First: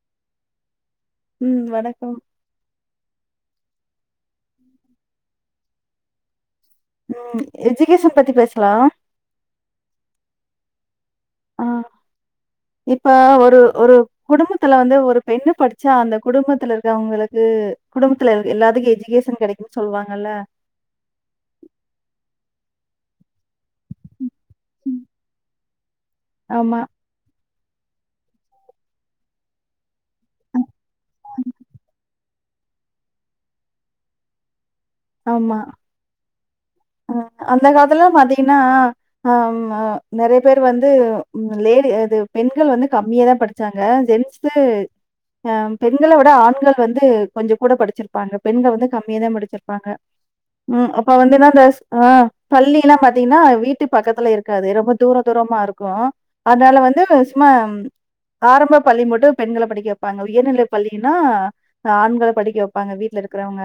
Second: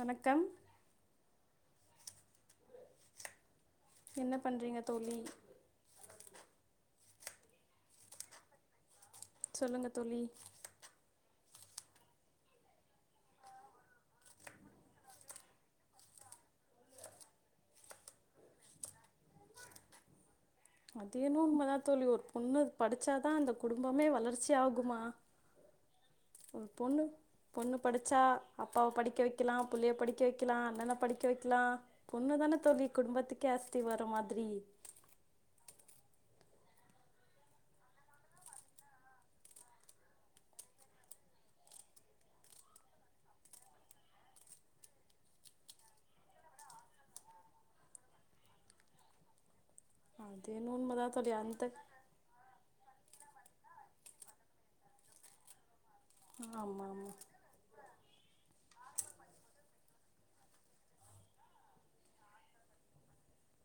வணக்கம் உம் வணக்கம் என்ன பண்றீங்க தோழி ம் எஜகேஷன் பத்தி பேசலாம் சொல்லுங்க தோழி ஆ இப்ப ஒரு ஒரு குடுபத்துல வந்து ஒரு பெண்ணு படிச்சா அந்த குடும்பத்துல இருக்கவங்களுக்கு குடும்பத்துல இரு எல்லாத்துக்கும் எஜுகேஷன் கெடைக்குமுனு சொல்லுவாங்கல்ல அதுஎன்னவோ உன்மதான் தோழி ஒரு பொண்ணு படிச்சாதான் அந்த குடும்பமே வளர்ச்சி ஆகுமா ஒரு ஆமா. பொண்ணு பொண்ணு படிச்சா அப்பாவ படிக்க வைக்கலாம் புள்ளைய படிக்க வைக்கலாம் அண்ணனை படிக்க வைக்கலாம் பொண்ணு தானே தோழி குடும்பத்துக்கே அஸ்தி வரம் மாதிரி ஆமா ஹ அந்த காலத்துல பாத்தீங்கன்னா அஹ நெறைய பேர் வந்துலெடி அது பெண்கள் வந்து கம்மியேதான் படிச்சாங்க ஜென்ஸ் அஹ் பெண்களை விட ஆண்கள் வந்து கொஞ்சம் கூட படிச்சிருப்பாங்க பெண்கள் வந்து கம்மியேதான் படிச்சிருப்பாங்க பாஹ அது என்ன உம் அப்ப உண்மைதான் தோழி வந்துனா அந்த ஆஹ் பள்ளி பாத்தீங்கன்னா வீட்டு பக்கத்துல இருக்காது ரொம்ப தூர தூரமா இருக்கும் இருக்கும் அதனால ஆமாம் வந்து ஆமாம் சும்மா ஆரம்ப பள்ளி மட்டும் பெண்களை படிக்க வைப்பாங்க உயர்நிலை பள்ளி நா ஆண்களை படிக்க வைப்பாங்க வீடல இருக்கிறவங்க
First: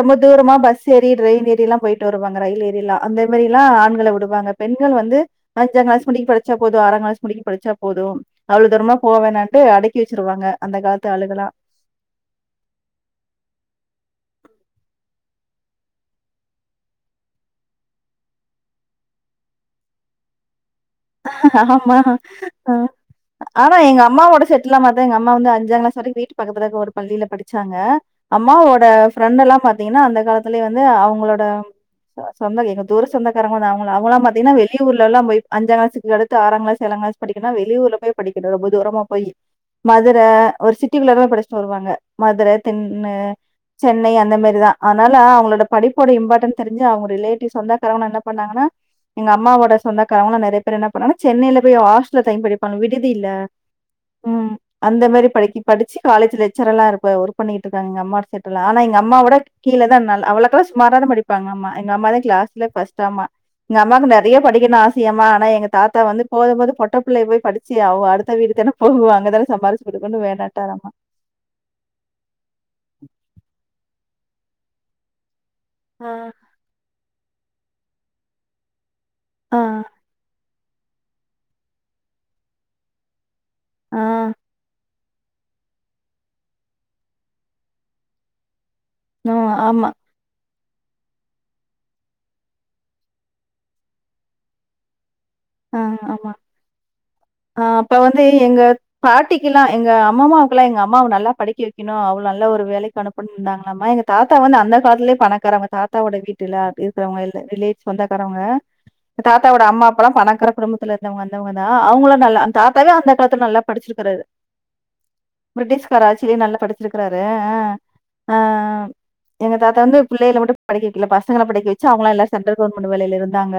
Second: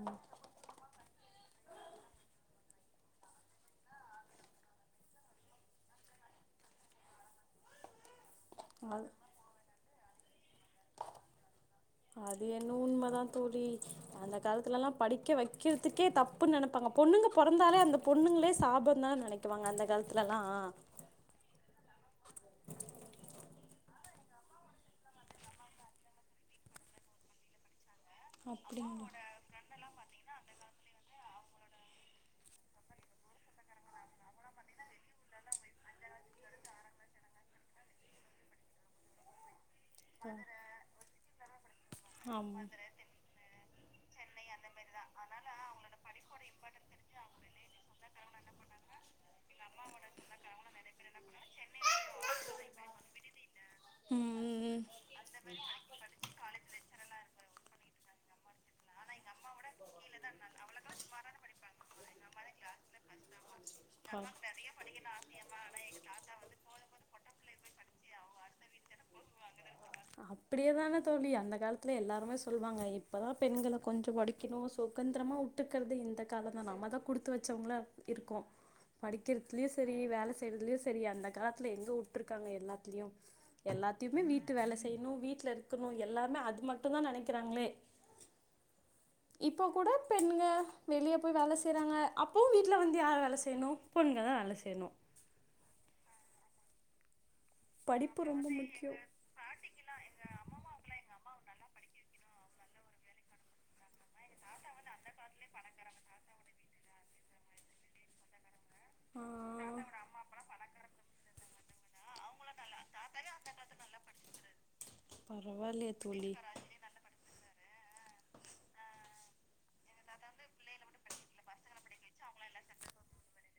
ரொம்ப தூரமா பஸ் ஏரி ரெயில் ஏரிய எல்லாம் போயிட்டு வருவாங்க ரயில் ஏரியிலா அந்த மாதிரிலாம் ஆண்களை விடுவாங்க பெண்கள் வந்து அஞ்சாம் கிளாஸ் முடிக்க படிச்சா போதும் ஆறாம் கிளாஸ் முடிக்கும் படிச்சா போதும் அவ்வளவு தூரமா அது போவோனாட்டு அடைக்க பிரிச்சிடுவாங்க அது என்னு உண்மைதான் தோழி அந்த அ க்காலத்துல எல்லாம் படிக்க வைக்கிறதுக்கே தப்புன்னு நினைப்பாங்க பொண்ணுங்க பிறந்தாலே அந்த பொண்ணுங்களே சாபம் தான்னு நினைக்குவாங்க அந்த காலத்துலல்லாம் ஆமா ஆ ஆனான் எங்க அம்மோட செட்டல்ல மாத்தான் எ அமா வந்து அஞ்சாம் கிளாஸ் வரைக்கும் வீட்டு பக்கத்துக்க ஒரு பள்ளியில படிச்சாங்க அம்மாவோட அப்டிங்களா ஃப்ரெண்ட எல்லாம் பாத்தீங்கன்னா அந்த காலத்துலயே வந்து அவங்களோட சொந்த எங்க தூர சொந்தக்காரங்கள தான்ங்களெல்லாம் அவங்களல்லாம் பாத்தீங்கன்னா வெளியூர்ல எல்லாம் போய் அஞ்சாங்க க்கு அடு ஆாம்கிலாஸ் ஏழாம்ங்கிலாஸ் படிக்கனுனா வெளூர்ல போய்படிக்கணும் ரொம்ப தூரமா போய் மதுர ஒரு சிட்டிக்குள்ளாம் படிச்சுட்டு வருவாங்க ஆம் மதுர தென்ன சென்னை அந்த மாரிதான் அதனால அவங்களோட படிப்போட இம்பார்ட்டன்ஸ் தெரி்ச்சிஅவங்க ரிலேட்டிவ்ஸ் சொந்தக்காரலாம் என்ன பண்ணாங்கன்னா எங்க அம்மாவோட சொந்தக்காரவங்களாம் என்ன பா சென்னையில போய் ஹாஸ்டல்ல படிப்பா விடுதி இல்ல உம் ம் அந்த மாரி படிச்சு காலேஜ் லச்சரல ஒர்க் பண்ணிட்டுக்காங்க எங்க அம்மா ஆனா எங்க அம்மாவோட கீழோன் அவக்கொம் சுமார தான் படிப்பாங்க அமா எ அம்மாான் கிளாஸ் ஆம்மா எங்க அம்மாவுக்கு பா நிறைய படிக்கணும் ஆசையமா ஆனா எங்க தாத்தா வந்து போதும்போது பொட்ட பிள்ளைய போய் படிச்சு ஆகும் அடுத்த வீட்டு தான போகும் அங்கதானே சம்பாரிச்சு கொடுக்கனும்னு வேநான்டாரமா அப்டியேதான தோழி அந்த காலத்துல படிக்கணும் சுகந்திரமா பாதுக்கிறது ஆ. இந்த கால தான் நம்ம தான் குடுத்து வச்சவங்களா இருக்கும் ஆ, படிக்கிறதுலயும் சரி வேலச் செய்றதுலையும் சரி அந்த காலத்துல எங்க விட்டுருக்காங்க எல்லாத்துலயும் ஆ, எல்லாத்தையுமே வீட்டு வேல செய்யணும் வீட்ல இருக்கணும் எல்லாமே அது மட்டும் தான் நினைக்கிறாங்களே நோ இப்போ ஆமா. கூட பெண்ங்க வெளியே போய் வேலை செய்றாங்க அப்போ வீட்ல வீட்டல வந்து யார் வேல செய்யணும் பொண்ணுக தான் வேல செய்யணும் ஆஹ ஆமா ஆஹ அப்ப படிப்பு வந்து ரொம்ப எங்க முக்கியோ பாட்டிக்கு எல்லாம் எங்க அம்மம்மாவுக்கெல்லாம் எங்க அம்மாவ நல்லா படிக்க வைக்கணும் அவ்ளே நல்ல ஒரு வேலைக்கு அனுப்பனும் இருந்தாங்களாம் எங்க தாத்தா வந்து அந்த காலத்துலயே பணக்காரவங்க தாத்தாவோட வீட்டு இருக்கிறவங்கிலேவ சோந்தக்காரவங்க ஆ தாத்தாவோட அம்மா அப்பால்லாம் பணக்கா விடுல இருந்து வந்தவங்க தான் அவங்கள நல்ல தாத்தா அந்த காலத்துல நல்லா படிச்சிருக்கறாரு பரவாயில்லையே பிரிட்டிஷ்காரா தோழி ஆச்சுலே நல்லா படிச்சிருக்காரு ஆஹ எங்க தாத்தா வந்து பிள்ளைல மட்டும் படிக்க வைக்கல பசங்கள படிக்க வச்சு அவங்களாம் எல்லாம் சென்ட்ரல் கவர்மெண்ட் வேலையில இருந்தாங்க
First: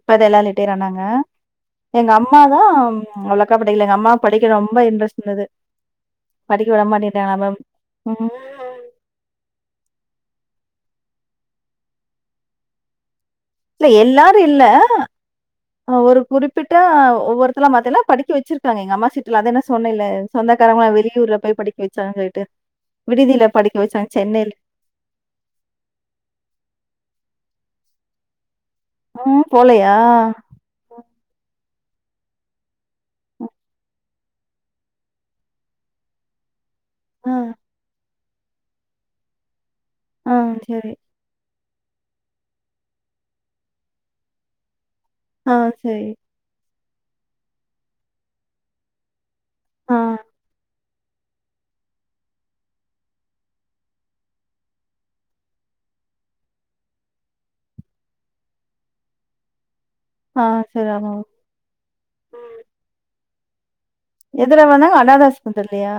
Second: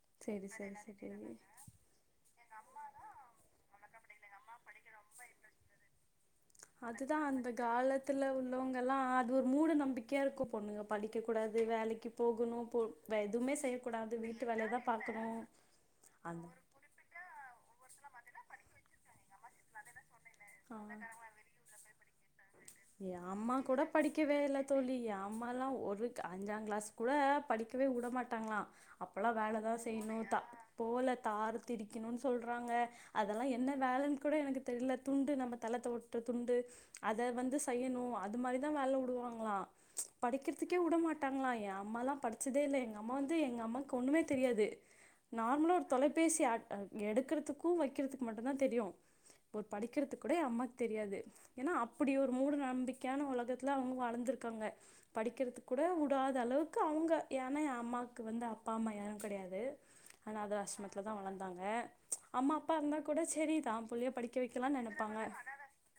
இப்ப எல்லாம் செரி செரி ரிட்டோர்ரானாங்க செரி எங்க அம்மா தான் உலக்கா படையில எங்க அம்மா படிக்க ரொம்ப இன்ரெஸ்ட் இருந்தது படிக்க விட அதுதான் மாட்டேன்டாங்களா அந்த மேம்? காலத்துல ம். உள்ளவங்க எல்லாம் அது ஒரு மூட நம்பிக்கையா இருக்கும் பொண்ணுங்க படிக்க கூடாது வேலைக்கு போகணும் போ எதுவுமே இல்ல செய்யக்கூடாது எல்லாரும் வீட்டு இல்ல வேலையதா பாக்கணு ஒரு அந்த குறிப்பிட்ட ஒவ்வொருத்தல மாத்தல்ல படிக்க வச்சிருக்காங்க எங்க அம்மா அத நான் சொன்ன இல்ல சொந்தக்காரவங்கள வெளியூர்ல போய படிக்க வச்சு சங்கேட்டு என் அம்மா கூட படிக்கவே இல்ல தோழி என் அம்மா எலாம் ஒரு அஞ்சாங் கிளாஸ் கூட படிக்கவே வுடமாட்டாங்களா அப்பல்லாம் ம் வேலைதான் போலையா? செய்யணும் த போல தார திரிக்கணும்னு சொல்றாங்க அதெல்லாம் என்ன வேலைன்னு கூட எனக்கு தெரியல துண்டு நம்ம தலத்தோவற்ற துண்டு அத அ, வந்து செய் அது மாதிரிதான் வேலை விடுவாங்களா ஆ, படிக்கிறதுக்கே சரி. உடமாட்டாங்களா யா அம்மாலா படிச்சதே இல் எங்க அம்மா வந்து எங்க அம்மாக்கு ஒண்ணுமே தெரியாது ஆ, நார்மலா ஒரு சரி. தொலைபேசி ஆட் எடுக்கறதுக்கும் வைக்கிறதுக்கு மட்டும்தான் தெரியும் ஆ, படிக்கிறது கூட அம்மா தெரியாது ஏன்னா அப்படிய ஒரு ஒரு மூட நம்பிக்கையான உலகத்தில் அவங்க வளர்ந்துருக்காங்க படிக்கிறது கூட விடாத அளவுக்கு அவங்க ஏன்னா என் அம்மாவுக்கு வந்து அப்பா அம்மா யாரும் கிடையாது ஆ, ஆனாத சரி. ஆசிரமத்துல ஆமா. தான் வளர்ந்தாங்க அம்மா அப்பா இருந்தா கூட செரிதா நல்ல படிக்க எதுல வைக்கலாம் வந்தாங்க? நினைப்பாங்க அனாதை ஆஸ்பத்திரிலயா?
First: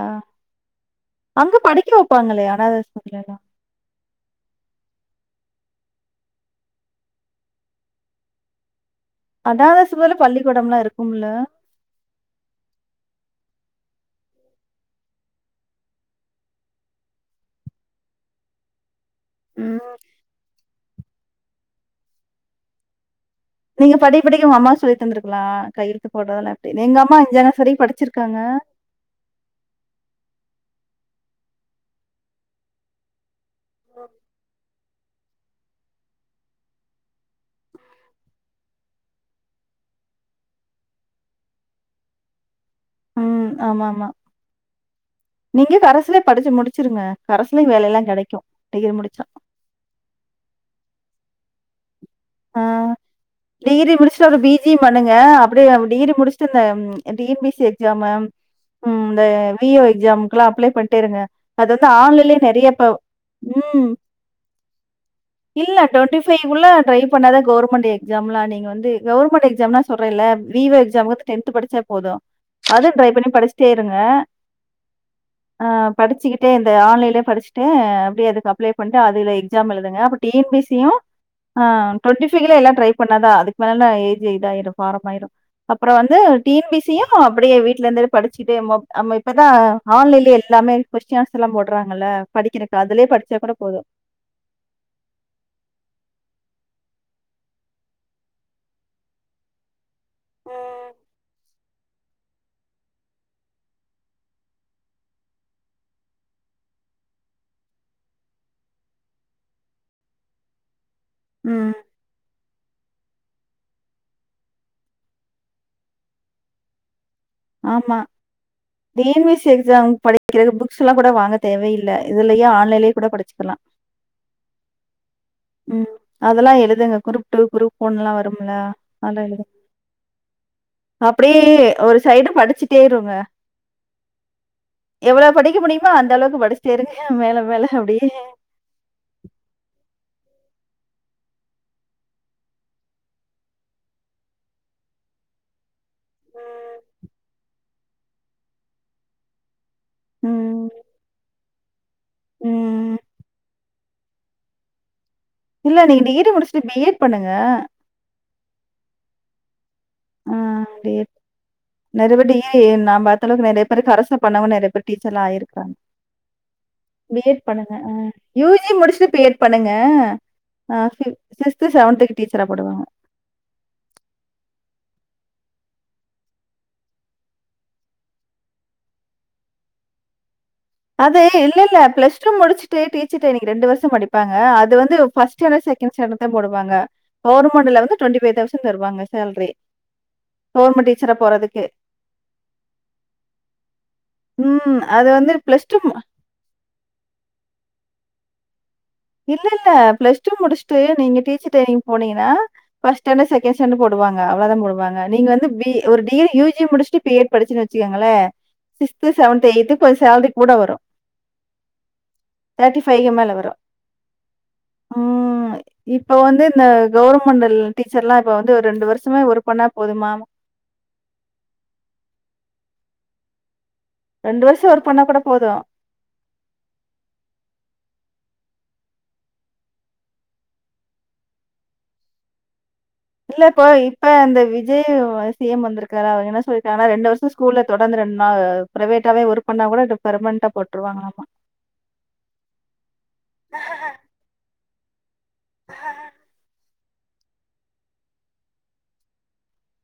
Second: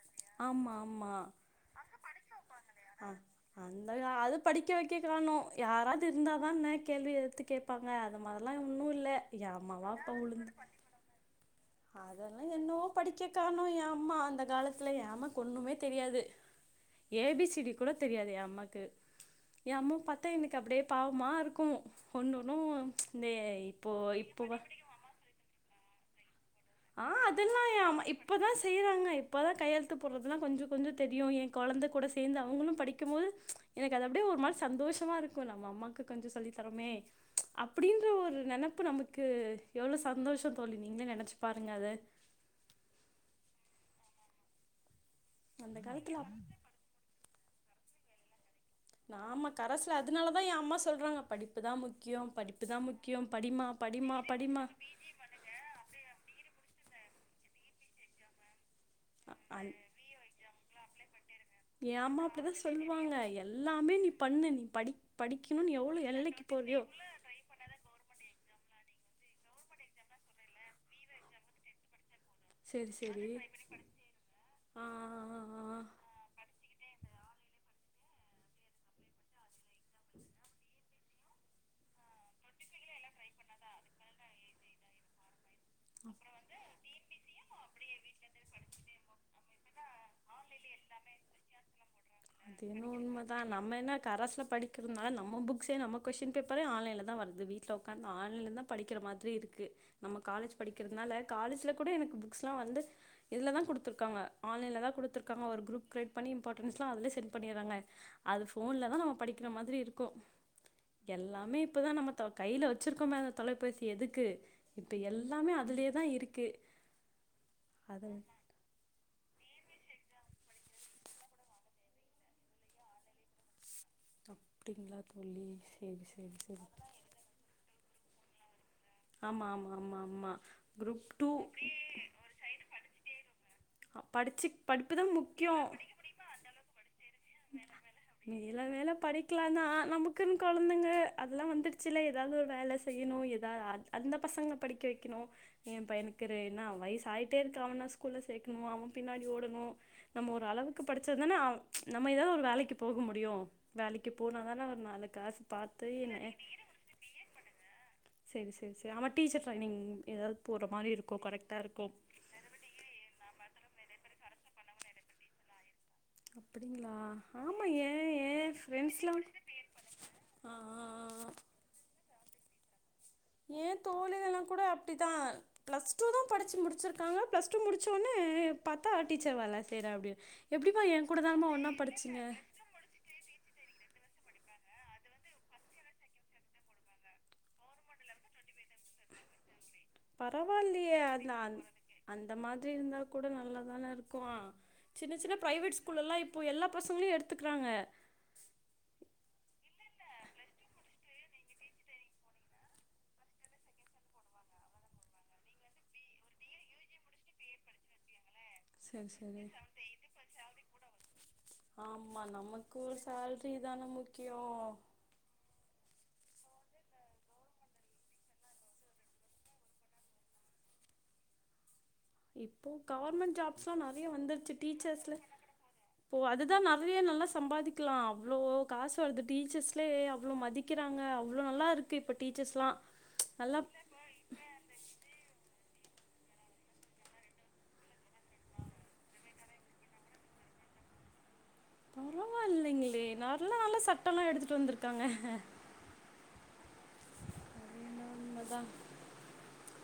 ஆம் ஆம்மா அங்க படிக்க வைப்பாங்களல்லே அனாத அசிரமம் அந்த அது படிக்க வைக்க காணும் யாராவது இருந்த தான் கேள்வி எடுத்து கேட்பாங்க அது மாதிரல்லாம் ஓன்னும் இல்ல என் அனாதை அம்மாவா அப்பா ஆஸ்பத்திரில உளுந்து பள்ளிக்கூடம்லாம் இருக்கும்ல? அதெல்லாம் என்னோ படிக்கக்காரணம் ஏம்மா அந்த காலத்துல ஏமா கொண்ணுமே தெரியாது ஏபிசிடி கூட தெரியாது என் அம்மாக்கு ம். என்ம்மு பத்தேன் இன்னைக்கு அப்படியே பாவமா இருக்கும் ஒண்டுணும் ச் நீங்க படி படிக்க உங்க அம்மாவ சொல்லி தந்திருக்கலாம் கையழுத்து போடல ஆஹ் அதெல்லாம் இப்பதான் செய்யறாங்க இப்பதான் கையெழுத்து போடுறதல்லாம் கொஞ்சம் கொஞ்சம் தெரியும் என் குழந்தை கூட சேர்ந்து அவங்களும் படிக்கும்போது எனக்கு அதுபடியே ஒரு விதத்ல சந்தோஷமா இருக்கு நம்ம அம்மாக்கு கொஞ்சம் சொல்லி தரோமே அப்படின்ற ஒரு நினைப்பு நமக்கு எவ்வளவு சந்தோஷம் தோல்லி நீங்களே நினைச்சு [unintelligible] ம். ஆமா ஆமா அந்த நீங்க அரசுலே காலத்துல படிச்சு முடிச்சுிருங்க கசுலயையும் வேலைய எல்லாம் கிடைக்கும் ம் நாம கரசுல அதனாலதான் என் அம்மா சொல்றாங்க படிப்பு இதான் முக்கியம் ஆ படிப்பு தான் முக்கியம் படிம்மா டிகிரி படிம்மா முடிச்சுட்டு ஒரு படிம்மா பிஜி பண்ணுங்க அப்படியே டிகிரி முடிச்சுட்டு இந்த டிஎன்பிசி எக்ஸாம் உம் இந்த விஎஒ எக்ஸாமாம் அப்ளை பண்ணிட்டேங்க இருங்க அது‌ வந்து என் அம்மா ஆன்லை அப்படிதான் நேரிய சொல்லுவாங்க உம் எல்லாமே நீ பண்ணு நீ படி படிக்கணும்னு இல்ல எவ்வளோ டொன்டிஃபை எல்லைக்கு உள்ள போறியோ டிரை பண்ணாத கமெண்ட் எலாம் நீங்க வந்து கவர்மெண்ட் எக்ஸாம் எாம் சொல்றே இல விஓ எக்ஸாம் டென்த் படிச்சா போதும் அது சரி ட்ரை சரி பண்ணி படிச்சிட்டே இருங்க ஆ ஆ படிச்சுக்கிட்டே இந் இது ஆன்லைலயே படிச்சுட்டு அப்டியே இதுக்கு அப்ளை பண்ணிட்டு அதுல எக்ஸாம் எழுதுங்க அப்ப T N P S C யு ஆ டுவெண்டி ஃபைவ்லயே எல்லா ட்ரை பண்ணாதா அதுக்கு மேல ஏஜ் இதா ஆயிரு ப்ராப்ளம் ஆயிரு அப்றோ வந்து T N P S C யு அப்டியே வீட் ட்ல இருந்தாலு படிச்சுக்குட்டே நம்மோ நம்ம இப்பதா ஆன்லைன்லயே எல்லாமே கொஸ்டின் ஆன்சர் எல்லாம் போடுறாங்க அது என்னவோ உண்மைதா நம்ம என்ன கரஸ்ல படிக்கிறதுனால நம்ம புக்ஸே நம்ம கொஸ்டின் பே இப்பவே ஆன்லைன்லதா வருது வீட்ல உக்காந்து ஆன்லைன்லதா படிக்கிற மாதிரி இருக்கு நம்ம காலேஜ் படிக்கிறதுனால காலேஜ்ல கூட எனக்கு பு க்ஸ்லா வந்து இதுலதா குடுத்துருக்காங்க ஆன்லைன்லதா குடுத்திருக்காங்க ஒரு குரூப் கிரியேட் பண்ணி இம்பார்ட்டன்ஸ் ல்லா அதுலயே சென்ட் பண்ணியர்றாங்க அது ஃபோன்லதா நம்ம படிக்கிற மாதிரி இருக்கு ம். எல்லாமே ம். இப்பதா நம்ம [unintelligible] கைல வச் வச்சிருக்கோமே அந்த தொலைபேசி எதுக்கு இப்ப எல்லாமே அதுலயேதா இருக்கு ஆமா அத [unintelligible] ட்டு எக்ஸாம் படிக்கிறதுக்கு புக்ஸ் எல்லா கூட வாங்க தேவையில்ல இதுலயே ஆன்லைன்லயே கூட படிச்சுக்கலா அப்டிங்களா தோழி செரி செரி செரி பொண்ணுல்லாம் வரும்ல அதெல்லாம் ஆமா எழுதுங்க. ஆமா ஆமா ஆமா குரூப் டூ அப்படியே ஒரு சைடு படிச்சுட்டே இருங்க படிச்சு படிப்பு தான் எவ்வளவு படிக்க முக்கியம் முடியுமோ அந்த அளவுக்கு படிச்சிட்டே இருங்க மேல மேல அப்டியே க்குன்னு கொழந்தைங்க அதெல்லா வந்துடுச்சுல ஏதாவது ஒரு வேலை செய்யணு ஏதாவது ஆ அந்த பசங்களை படிக்க வைக்கணும் ஏன் பையனுக்கு ஒரு என்னா ம். வயசு ஆயிட்டே இருக்கு அவன ஸ்கூல்ல சேக் இரும் அவன் பின்னாடி ஓடங்கும் நம்ம ஒரு ம், அளவுக்கு படிச்சா தானே நம்ம ஏதாவது ஒரு வேலைக்கு ம். போக முடியும் வேலைக்கு போனா அதனா ஒரு நாளைக் இல்ல நீங்க டிகிரி முடிச்சுட்டு பிஎட் பண்ணுங்க செ அவ டீச்சர் ட்ரைனிங் ஏதாவது ஆஹ் போற மாதிரி [unintelligible] இருக்கும் கரெக்டா இருக்கும் நெறையபடி நா பாத்த அளவுக்கு நெறையா பேரு கரஸ்ல பண்ணவங்க நெறைய பேர் டீச்சர்லா ஆயிருக்கறாங்க அப்டிங்களா பி எட் ஆமா பண்ணுங்க ஏ ஆ ஏ யூ ஜி முடிச்சிட்டு ஃப்ரெண்ட்ஸ்லா பி எட் பண்ணுங்க ஆ ஃபிஃப் சிக்ஸ்த்து செவன்த்துக்கு டீச் [unintelligible] போடுவாங்க ஏன் தோழிகள்லா கூட அப்டிதா பிளஸ் டூ தா படிச்சு முடிச்சிருக்காங்க பிளஸ் டூ முடிச்சவுட்னே பாத்தா டீச்சர் வேல செய்ற அப்டினா அது இல்ல இல்ல பிளஸ் டூ முடிச்சுட்டு டீச்சர் ட்ரைனிங் ரெண்டு வருஷோ படிப் ப்பாங்க அது வந்து ஃபர்ஸ்ட் ஸ்டாண்டர்டு செகண்ட் ஸ்டாண்டர்டுக்குதா போடுவாங்க கவர்மெண்ட்ல வந்து டுவெண்டி ஃபைவ் தௌசண்ட் தருவாங்க சேல்ரி பரவாயில்லையே அந்த அந்த மாதிரி இருந்தா கூட நல்லாதானே இருக்கும் ம் அது சின்ன வந்து சின்ன பிளஸ் பிரைவேட் ஸ்கூல்ல இப்போ எல்லா பசங்களையு எடுத்துக்கிறாங்க இல்ல இல்ல பிளஸ் டூ முடிச்சுட்டு நீங்கடீச்சர் டிரரைனிங் போனீங்கன்னாஃபஸ்டஸ்டாண்டர்ட் செகண்ட் ஸ்டாண்ட்ட் போவாங்க அவ்வளவுதான் போடுவாங்க நீங்க வந்து பி ஒரு டிகிரி யூஜி முடிச்சுட்டு பிஎட் படிச்சு வச்சுக்கோங்களே [unintelligible] சிக்ஸ்த் சரி சரி செவன்த் எய்த் பிளஸ் சேலரி கூட வரும் ஆமா தேட்டி நமக்கு ஃபய் எம்எல் சேல்ரி வரும் தான முக்கியோ ம் இப்போ ஒன் இந்த கவுவர்மெண்ட் டீச்சர் எல்லா இப்ப வந்து ஒரு ரெண்டு வருஷமே ஒர்க் பண்ணா போதுமாம் இப்போ கவர்மென்் ஜாப் ந வருஷம் ஒர்க் பண்ணா வந்துச்சுச்சர்ல கூட போதும். அதுதான் நிறைய நல்லா சம்பாதிக்கலாம் [unintelligible] அவ்ளோ காசு வருது டீச்சர்ஸ்லயே அவ்வளோ மதிக்கிறாங்க அவ்வளோ நல்லா இருக்கு இப்ப டீச்சர்ஸ் எல்லாம் [unintelligible] இல்லப்பா இப்ப அந்த விஜய் வசியம் வந்துக் அவ என்ன சொல்லா ஆனா ரெண்டு வருஷம் ஸ்கூல தொடர்ந்து ரெண்டு நாள் பிரைவேட்டாவே ஒர்க் பண்ணா கூட பெர்மன்ண்டா போட்டுருவாங்களாமா [unintelligible] பரவா இல்லைங்களே நல்ல ல்ல சட்ட எல்லா எடுத்துட்டு வந்திருக் கங்க [inaudible] ண்மைதான்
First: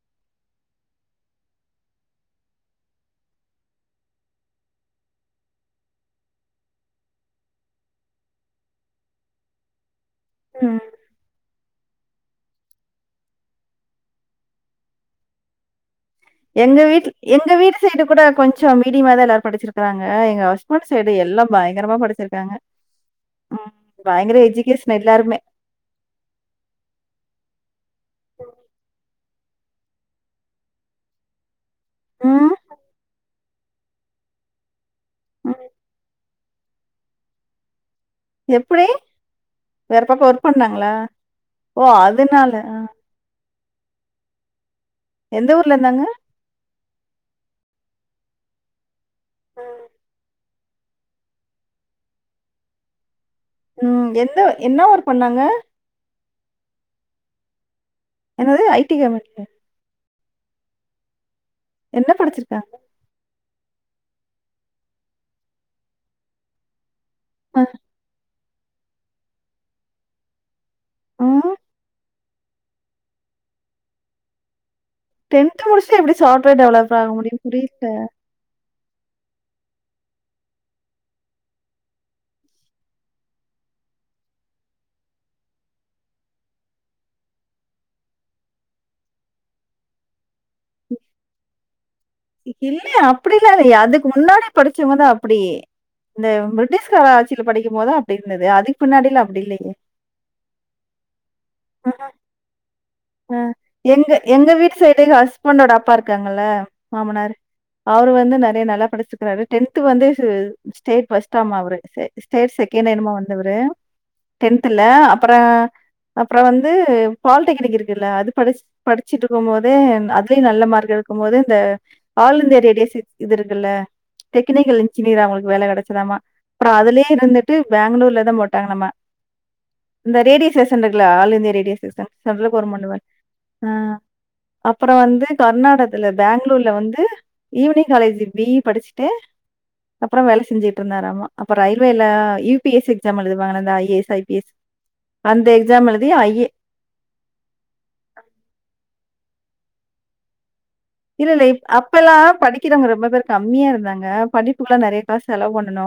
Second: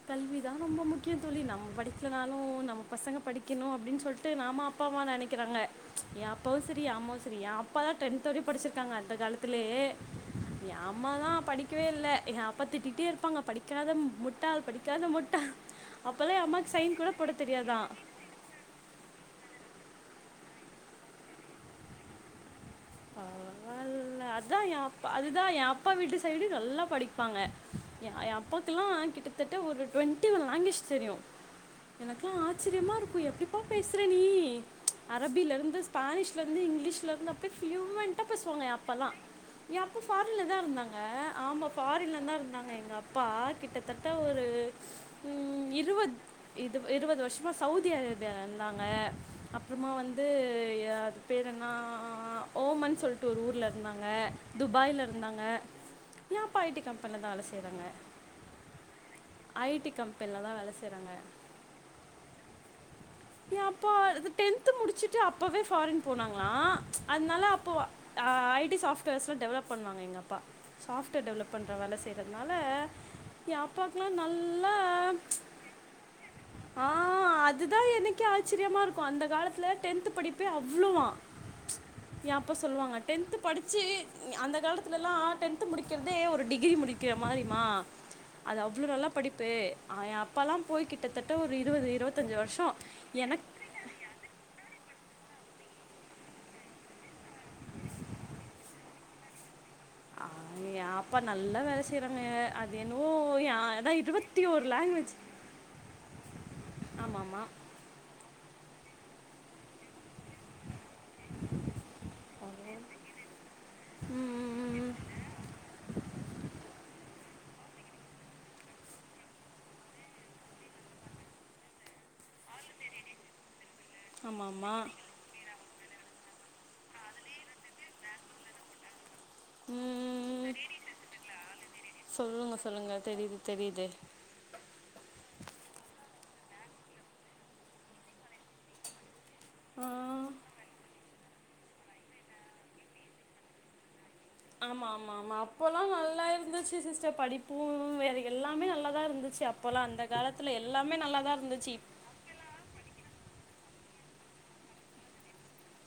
கல்விதான் ரொம்ப முக்கியம் தோழி நம்ம படிக்கலனாலும் நம்ம பசங்க படிக்கணும் அப்படின்னு சொல்லிட்டு நாம அப்பா அம்மா நினைக்கிறாங்க என் அப்பாவும் சரி அமாவும் சரி என் அப்பாாதான் டென்தோட படிச்சிருக்காங்க அந்த காலத்துிலயே [unintelligible] எய ம். அம்மாதா படி படிக்கவே இல்ல என் அப்பா திட்டிட்டே இருப்பாங்க படிக்காத முட்டள் படிக்காத முட்டாள் அப்போல்லா என் அம்மாக்கு எங்க சைன் வீட கூட போட எங்க வீட்டு தெரியாதா சைடு கூட கொஞ்சம் மீடியமா தான் எல்லாரும் படிச்சிருக்க [unintelligible] இருக்கிறாங்க எங்க ஹஸ்பட்டு சைடு எல்லா பயங்கரமா படிச்சிருக்காங்க ம். அவ பயங்கர அதான் என் எஜுகேஷன் அப்பா எல்லாருமே. அதுதான் என் அப்பா வீட்டு சைடு நல்லா படிப்பாங்க என் என் அப்பாக்குல்லாம் கிட்ட [unintelligible] கிட்டத்தட்ட டொன்டீ லாங்குவேஜ் தெரியு எனக்குகெல்லா ம். ஆச்சரியமா இருக்கு எப்பிடி ப்ப பேசுறே நீ அரபில ம். இருந்து ஸ்பானிஷ்ல இருந்து இங்கிலீஷ்ல இருந்து அப்ப ஹியூமன் கட்டை பேசுவாங்க என் எப்படி? அப்பல்லாம் என் அப்பா வேற பக்கம் ஃபாரில ஒர்க் தான் பண்ணாங்களா? இருந்தாங்க ஆமா ஓ! ஃபாரின்ில தான் அதனால. இருந்தாங்க அ. எங்கள் அப்பா [unintelligible] கிட்டத்தட்ட ஒரு எந்த ம் ஊர்ல இருந்தாங்க? இருவது இ இருவது வருஷமா சவுதி இத்தி அரேபியாவில இருந்தாங்க அப்புறமா வந்து இது யார் பேர் என்னா ஓ மன் சொல்லிட் ஒரு ஊர்ல இருந்தாங்க ம். எந்த என்ன துபாயில ஒர்க் பண்ணாங்க? இருந்தாங்க ஏாப்பா ஐடி கம்பெனியில தான் வெலச என்னது ஐடி கம்பெனி இப்ப எல்லா தான் வேலை செய்றாங்க என்ன படிச்சிருக்காங்க எங்ப்பா டென்து முடிச்சுட்டு அப்பவே ஃபாரின் போனாங்களா அதனால அ. அப்போ அய்ட் ட்டி சாஃப்ட்வேர்ஸ் எல்லா டெவலப் பண்ணுவாங்க எங்கப்பா சாஃப்ட்வேர் ம். டெவலப் பண்ற வேல இதுனால என் அப்பாக்கலாம் நல்ல டென்த் முடிச்சுட்டு எப்டி சாஃப்ட்வேர் டெவலப்பர் ஆக முடியு புரியல க்கே ஆச்சரியமா இருக்கு அந்த காலத்துல டென்த் படிப்பே அவ்ளோவா ஏன் அப்பா சொல்வாங்க டென்த் படிச்சி அந்த காலத்துல எல்லா டென்த் முடிக்கிறதே ஒரு டிகிரி முடிக்கிற மாரிம்மா அது அவ்ளோ நல்ல படிப்பு ஆ [unintelligible] அப்பாலாம் போய் கிட்டத்தட்ட ஒரு இருபது இருபத் த்தஞ்சு வருஷோ அப்டில்லா இல்ல அதுக்கு முன்னாடி படிச்சவங்கதா அப்டி இந்த பிரிட்டிஷ்கார ஆட்சியில படிக்கும் போதுதான் அப்படி இருந்தது அதுக்கு முன்னாடியில அப்படி இல்லையே ஆ ஏன் அப்பா நல்லா வேல செய்யறாங்க அது என்னவோ எ அஹ் அதா எங்க இருவத்தி எங்க ஒரு வீட்டு சைடு லாங்குவேஜ் எங்க ஹஸ்பண்டோட அப்பா இருக்காங்கல்ல மாமனார் ஆமாமா அவரு வந்து நெறைய நல்லா படிச்சுருக்கிறாரு டென்த் வந்து சு ஸ்டேட் ஃபஸ்ட்டாமா அவரு ஸே ஸ்டேட் செகண்டோ என்னமோ வந்தவரு ம் ம் ம் டென்த்துல ம் அப்ற அப்ற வந்து பாலிடெக்னிக் இருக் ல்ல அது படிச் படிச்சுட்டு இருக்கும் போதே அதுலயு நல்ல மார்க் எடுக்கும் போது இந்த ஆல் இந்தியா ரேடியோ சி இது இருக்குல்ல ஆமாமா டெக்னிக்கல் இன்ஜீனியரா அவங்களுக்கு வேலை கெடைச்சு தாமா அப்றோ அதுலயே இருந்துட்டு பேங்ளூர்லதா போட்டாங்களாமா இந்த ரேடியோ ம் சேஷன் இருக்குல்ல ஆல் இந்தியா ரேடியோ சொல்லுங்க ஸ்டேஷன் [unintelligible] சொல்லுங்க பண்ணுவே தெரியுது ஆ தெரியுது அப்ற வந்து கர்நாடகத்துல ல்ல பேங்களூர்ல வந்து ஈவினிங் காலேஜ் பி இ படிச்சுட்டு ஆ அப்பற வேல செஞ்சுட்டு இருந்தாராமா அப்ப ரயில்வேல யூ பி எஸ் எக்ஸாம் எழுதுவாங்கல்ல இந்த ஐ ஏ எஸ் ஐ ஆமா ஆமா ஆமா அப்போலா நல்லா ஐஏ இருந்துச்சு சிஸ்டர் படிப்பு வேற எல்லாமே நல்லாதா இருந்தது அப்போல்லாம் அந்த காலத்தில் எல்ல இல்ல இல்ல இப் அப்ப எல்லா படிக்கிறவங்க ரொம்ப பேரு கம்மியா இருந்தாங்க படிப்புக்கல்லா நெறைய காசு செலவு பண்ணணு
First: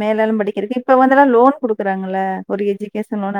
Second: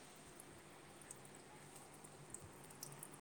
மேல எல்லா படிக்கிறதுக்கு இப்ப வந்தெல்லா லோன் குடுக்குறாங்கல்ல ஒரு எஜுகேஷன் லோன்